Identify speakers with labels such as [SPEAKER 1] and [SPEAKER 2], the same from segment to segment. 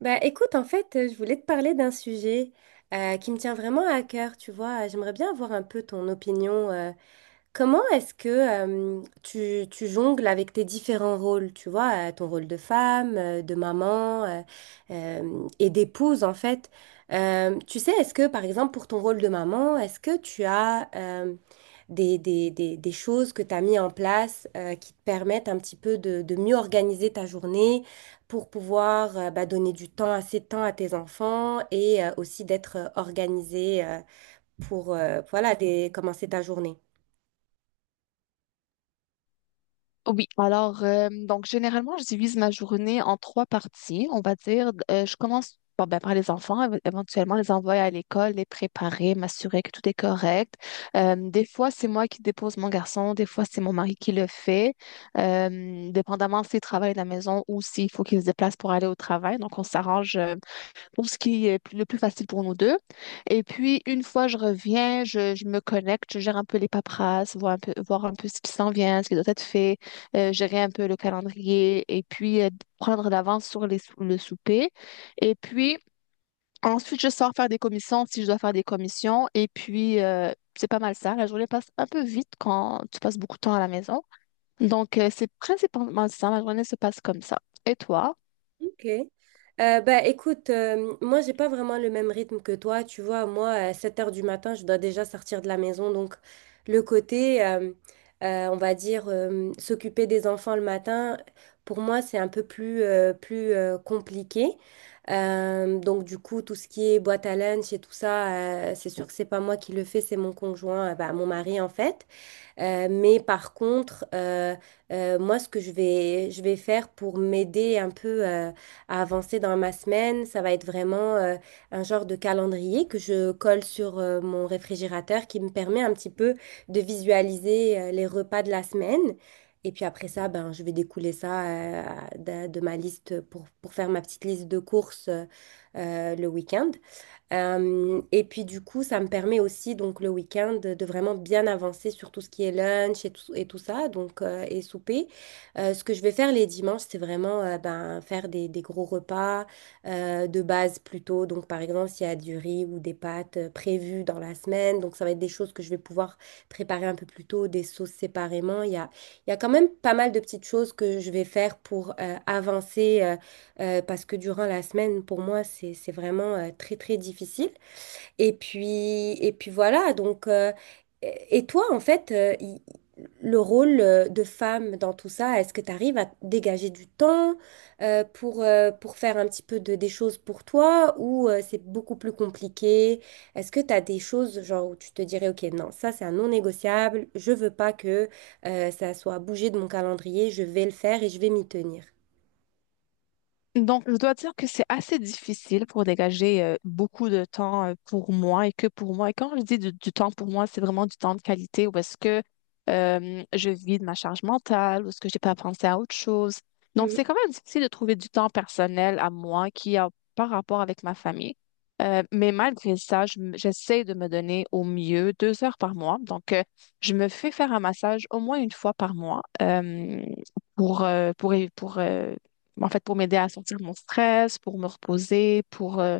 [SPEAKER 1] Bah, écoute, en fait, je voulais te parler d'un sujet qui me tient vraiment à cœur, tu vois. J'aimerais bien avoir un peu ton opinion. Comment est-ce que tu jongles avec tes différents rôles, tu vois, ton rôle de femme, de maman et d'épouse, en fait. Tu sais, est-ce que, par exemple, pour ton rôle de maman, est-ce que tu as, des choses que tu as mis en place qui te permettent un petit peu de mieux organiser ta journée pour pouvoir bah, donner du temps, assez de temps à tes enfants et aussi d'être organisé pour voilà, commencer ta journée.
[SPEAKER 2] Oui, alors, donc généralement, je divise ma journée en trois parties, on va dire. Je commence bon, ben, par les enfants, éventuellement les envoyer à l'école, les préparer, m'assurer que tout est correct. Des fois, c'est moi qui dépose mon garçon, des fois, c'est mon mari qui le fait, dépendamment s'il travaille à la maison ou s'il faut qu'il se déplace pour aller au travail. Donc, on s'arrange, pour ce qui est plus- le plus facile pour nous deux. Et puis, une fois je reviens, je me connecte, je gère un peu les paperasses, voir un peu ce qui s'en vient, ce qui doit être fait, gérer un peu le calendrier et puis prendre l'avance sur le souper. Et puis, ensuite, je sors faire des commissions si je dois faire des commissions. Et puis, c'est pas mal ça. La journée passe un peu vite quand tu passes beaucoup de temps à la maison. Donc, c'est principalement ça. Ma journée se passe comme ça. Et toi?
[SPEAKER 1] Ok. Bah, écoute, moi, j'ai pas vraiment le même rythme que toi. Tu vois, moi, à 7 heures du matin, je dois déjà sortir de la maison. Donc, le côté, on va dire, s'occuper des enfants le matin, pour moi, c'est un peu plus, plus compliqué. Donc, du coup, tout ce qui est boîte à lunch et tout ça, c'est sûr que c'est pas moi qui le fais, c'est mon conjoint, bah, mon mari, en fait. Mais par contre, moi, ce que je vais faire pour m'aider un peu à avancer dans ma semaine, ça va être vraiment un genre de calendrier que je colle sur mon réfrigérateur qui me permet un petit peu de visualiser les repas de la semaine. Et puis après ça, ben, je vais découler ça de ma liste pour faire ma petite liste de courses le week-end. Et puis du coup, ça me permet aussi donc le week-end de vraiment bien avancer sur tout ce qui est lunch et tout ça, donc et souper. Ce que je vais faire les dimanches, c'est vraiment ben, faire des gros repas de base plutôt. Donc par exemple, s'il y a du riz ou des pâtes prévues dans la semaine, donc ça va être des choses que je vais pouvoir préparer un peu plus tôt, des sauces séparément. Il y a quand même pas mal de petites choses que je vais faire pour avancer. Parce que durant la semaine, pour moi, c'est vraiment très, très difficile. Et puis voilà, donc, et toi, en fait, le rôle de femme dans tout ça, est-ce que tu arrives à dégager du temps pour faire un petit peu de, des choses pour toi ou c'est beaucoup plus compliqué? Est-ce que tu as des choses genre où tu te dirais, OK, non, ça c'est un non négociable, je veux pas que ça soit bougé de mon calendrier, je vais le faire et je vais m'y tenir.
[SPEAKER 2] Donc, je dois dire que c'est assez difficile pour dégager beaucoup de temps pour moi et que pour moi. Et quand je dis du temps pour moi, c'est vraiment du temps de qualité où est-ce que je vis de ma charge mentale, où est-ce que j'ai pas pensé à autre chose. Donc,
[SPEAKER 1] Mhm.
[SPEAKER 2] c'est quand même difficile de trouver du temps personnel à moi qui a pas rapport avec ma famille. Mais malgré ça, j'essaie de me donner au mieux 2 heures par mois. Donc, je me fais faire un massage au moins une fois par mois, pour, euh, pour, pour, euh, en fait, pour m'aider à sortir mon stress, pour me reposer,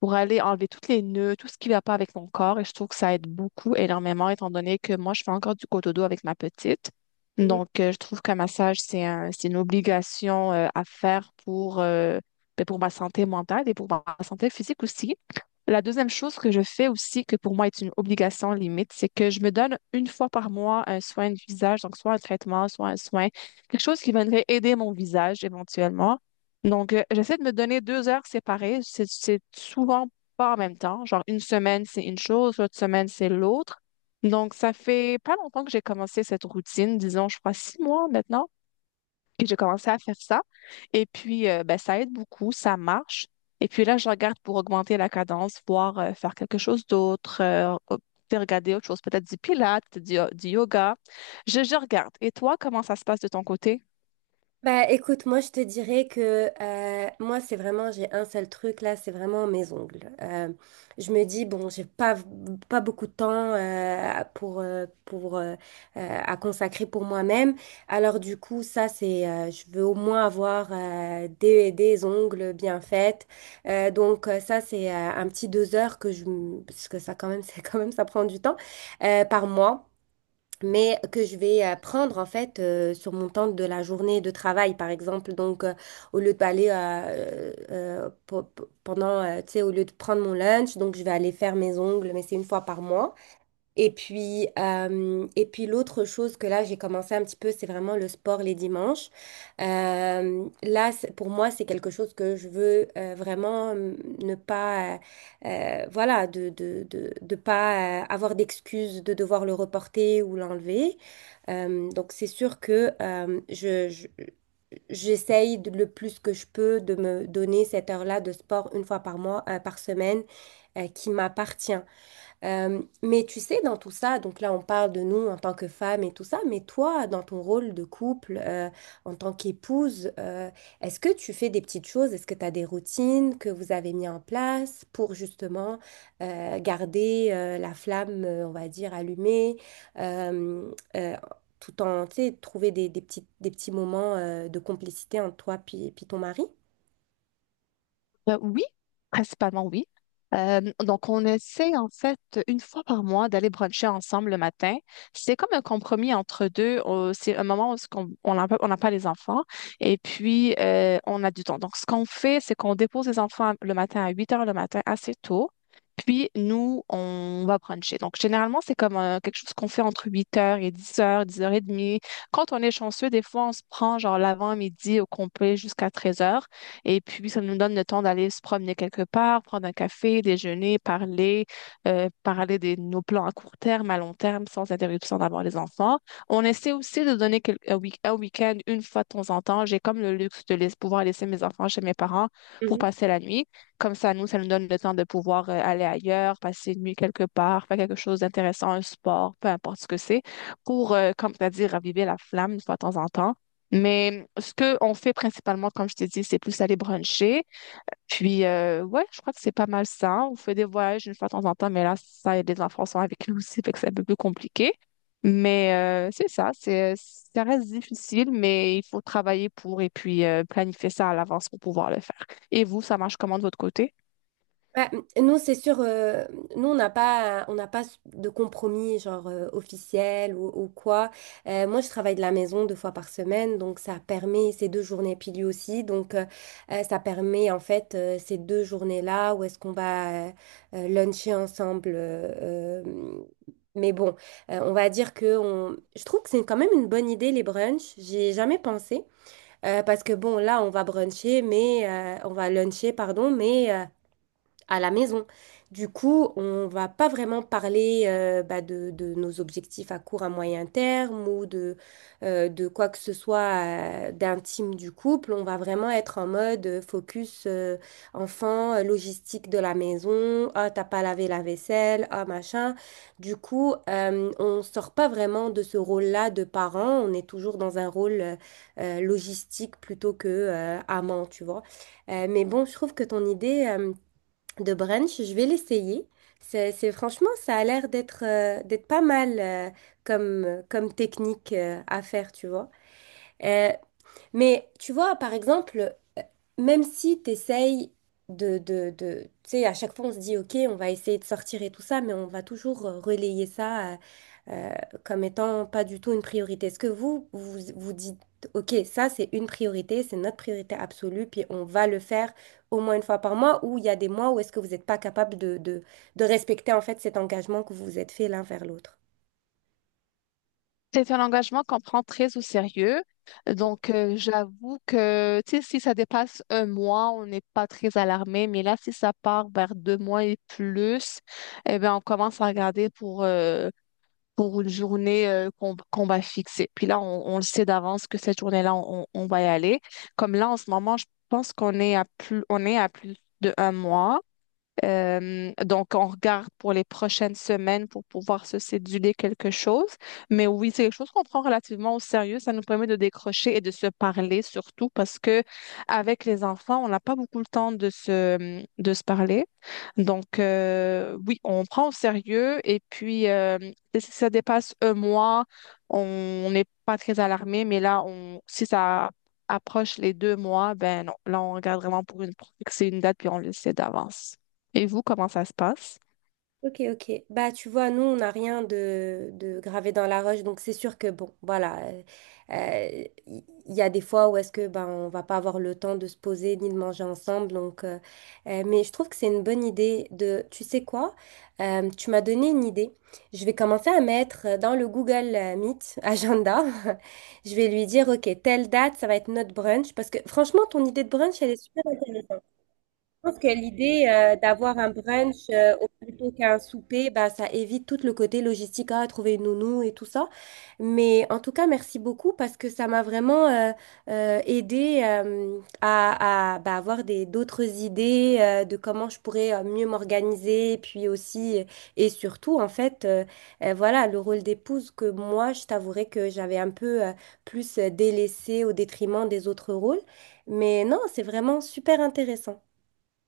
[SPEAKER 2] pour aller enlever toutes les nœuds, tout ce qui ne va pas avec mon corps. Et je trouve que ça aide beaucoup, énormément, étant donné que moi, je fais encore du dos avec ma petite.
[SPEAKER 1] Mhm.
[SPEAKER 2] Donc, je trouve qu'un massage, c'est une obligation, à faire pour, ben, pour ma santé mentale et pour ma santé physique aussi. La deuxième chose que je fais aussi, que pour moi est une obligation limite, c'est que je me donne une fois par mois un soin du visage, donc soit un traitement, soit un soin, quelque chose qui viendrait aider mon visage éventuellement. Donc, j'essaie de me donner 2 heures séparées. C'est souvent pas en même temps. Genre, une semaine, c'est une chose, l'autre semaine, c'est l'autre. Donc, ça fait pas longtemps que j'ai commencé cette routine, disons, je crois 6 mois maintenant, que j'ai commencé à faire ça. Et puis, ben, ça aide beaucoup, ça marche. Et puis là, je regarde pour augmenter la cadence, voir faire quelque chose d'autre, peut-être regarder autre chose, peut-être du pilates, du yoga. Je regarde. Et toi, comment ça se passe de ton côté?
[SPEAKER 1] Bah écoute, moi je te dirais que moi c'est vraiment, j'ai un seul truc là, c'est vraiment mes ongles. Je me dis, bon, j'ai pas, pas beaucoup de temps pour, à consacrer pour moi-même. Alors du coup, ça c'est, je veux au moins avoir des ongles bien faits. Donc ça c'est un petit 2 heures que je parce que ça quand même, c'est quand même, ça prend du temps par mois mais que je vais prendre en fait sur mon temps de la journée de travail par exemple donc au lieu d'aller pendant tu sais au lieu de prendre mon lunch donc je vais aller faire mes ongles mais c'est une fois par mois et puis l'autre chose que là, j'ai commencé un petit peu, c'est vraiment le sport les dimanches. Là, pour moi, c'est quelque chose que je veux vraiment ne pas, voilà, de pas avoir d'excuses de devoir le reporter ou l'enlever. Donc, c'est sûr que J'essaye le plus que je peux de me donner cette heure-là de sport une fois par mois, par semaine, qui m'appartient. Mais tu sais, dans tout ça, donc là, on parle de nous en tant que femmes et tout ça, mais toi, dans ton rôle de couple, en tant qu'épouse, est-ce que tu fais des petites choses? Est-ce que tu as des routines que vous avez mis en place pour justement garder la flamme, on va dire, allumée, euh, euh, tout en, tu sais, trouver des petits moments de complicité entre toi puis, puis ton mari?
[SPEAKER 2] Oui, principalement oui. Donc, on essaie en fait une fois par mois d'aller bruncher ensemble le matin. C'est comme un compromis entre deux. C'est un moment où on n'a pas les enfants et puis on a du temps. Donc, ce qu'on fait, c'est qu'on dépose les enfants le matin à 8h le matin assez tôt. Puis, nous, on va bruncher. Donc, généralement, c'est comme quelque chose qu'on fait entre 8h et 10h, 10h30. Quand on est chanceux, des fois, on se prend genre l'avant-midi au complet jusqu'à 13h. Et puis, ça nous donne le temps d'aller se promener quelque part, prendre un café, déjeuner, parler de nos plans à court terme, à long terme, sans interruption d'avoir les enfants. On essaie aussi de donner un week-end une fois de temps en temps. J'ai comme le luxe de pouvoir laisser mes enfants chez mes parents pour passer la nuit. Comme ça nous donne le temps de pouvoir aller ailleurs, passer une nuit quelque part, faire quelque chose d'intéressant, un sport, peu importe ce que c'est, comme tu as dit, raviver la flamme une fois de temps en temps, mais ce qu'on fait principalement, comme je t'ai dit, c'est plus aller bruncher. Puis, ouais, je crois que c'est pas mal ça. On fait des voyages une fois de temps en temps, mais là, ça, les enfants sont avec nous aussi, fait que c'est un peu plus compliqué. Mais c'est ça, ça reste difficile, mais il faut travailler pour et puis planifier ça à l'avance pour pouvoir le faire. Et vous, ça marche comment de votre côté?
[SPEAKER 1] Bah, nous, c'est sûr, nous, on n'a pas de compromis, genre officiel ou quoi. Moi, je travaille de la maison 2 fois par semaine, donc ça permet ces 2 journées, puis lui aussi. Donc, ça permet en fait ces 2 journées-là où est-ce qu'on va luncher ensemble. Mais bon, on va dire que on... je trouve que c'est quand même une bonne idée, les brunchs. J'ai jamais pensé. Parce que bon, là, on va bruncher, mais on va luncher, pardon, mais. À la maison. Du coup, on va pas vraiment parler bah, de nos objectifs à court, à moyen terme ou de quoi que ce soit d'intime du couple. On va vraiment être en mode focus enfant, logistique de la maison. Ah, t'as pas lavé la vaisselle, ah, machin. Du coup, on sort pas vraiment de ce rôle-là de parent. On est toujours dans un rôle logistique plutôt que amant, tu vois. Mais bon, je trouve que ton idée... de brunch. Je vais l'essayer. Franchement, ça a l'air d'être d'être pas mal comme, comme technique à faire, tu vois. Euh, mais tu vois, par exemple, même si tu essayes tu sais, à chaque fois, on se dit, OK, on va essayer de sortir et tout ça, mais on va toujours relayer ça euh, comme étant pas du tout une priorité. Est-ce que vous, vous vous dites, OK, ça, c'est une priorité, c'est notre priorité absolue, puis on va le faire au moins une fois par mois, ou il y a des mois où est-ce que vous n'êtes pas capable de respecter, en fait, cet engagement que vous vous êtes fait l'un vers l'autre?
[SPEAKER 2] C'est un engagement qu'on prend très au sérieux. Donc, j'avoue que tu sais, si ça dépasse un mois, on n'est pas très alarmé. Mais là, si ça part vers 2 mois et plus, eh bien, on commence à regarder pour une journée, qu'on va fixer. Puis là, on le sait d'avance que cette journée-là, on va y aller. Comme là, en ce moment, je pense qu'on est à plus, on est à plus de un mois. Donc, on regarde pour les prochaines semaines pour pouvoir se céduler quelque chose. Mais oui, c'est quelque chose qu'on prend relativement au sérieux. Ça nous permet de décrocher et de se parler surtout parce que avec les enfants, on n'a pas beaucoup le temps de de se parler. Donc, oui, on prend au sérieux et puis si ça dépasse un mois, on n'est pas très alarmé. Mais là, si ça approche les 2 mois, ben non, là, on regarde vraiment pour fixer une date puis on le sait d'avance. Et vous, comment ça se passe?
[SPEAKER 1] Ok, ok. Bah, tu vois, nous, on n'a rien de, de gravé dans la roche, donc c'est sûr que, bon, voilà, euh, il il y a des fois où est-ce que, ben, on va pas avoir le temps de se poser ni de manger ensemble, donc, mais je trouve que c'est une bonne idée de, tu sais quoi, tu m'as donné une idée. Je vais commencer à mettre dans le Google Meet agenda, je vais lui dire, ok, telle date, ça va être notre brunch, parce que franchement, ton idée de brunch, elle est je pense que l'idée d'avoir un brunch plutôt qu'un souper, bah, ça évite tout le côté logistique, à trouver une nounou et tout ça. Mais en tout cas, merci beaucoup parce que ça m'a vraiment aidé à, bah, avoir des, d'autres idées de comment je pourrais mieux m'organiser. Puis aussi, et surtout, en fait, voilà, le rôle d'épouse que moi, je t'avouerais que j'avais un peu plus délaissé au détriment des autres rôles. Mais non, c'est vraiment super intéressant.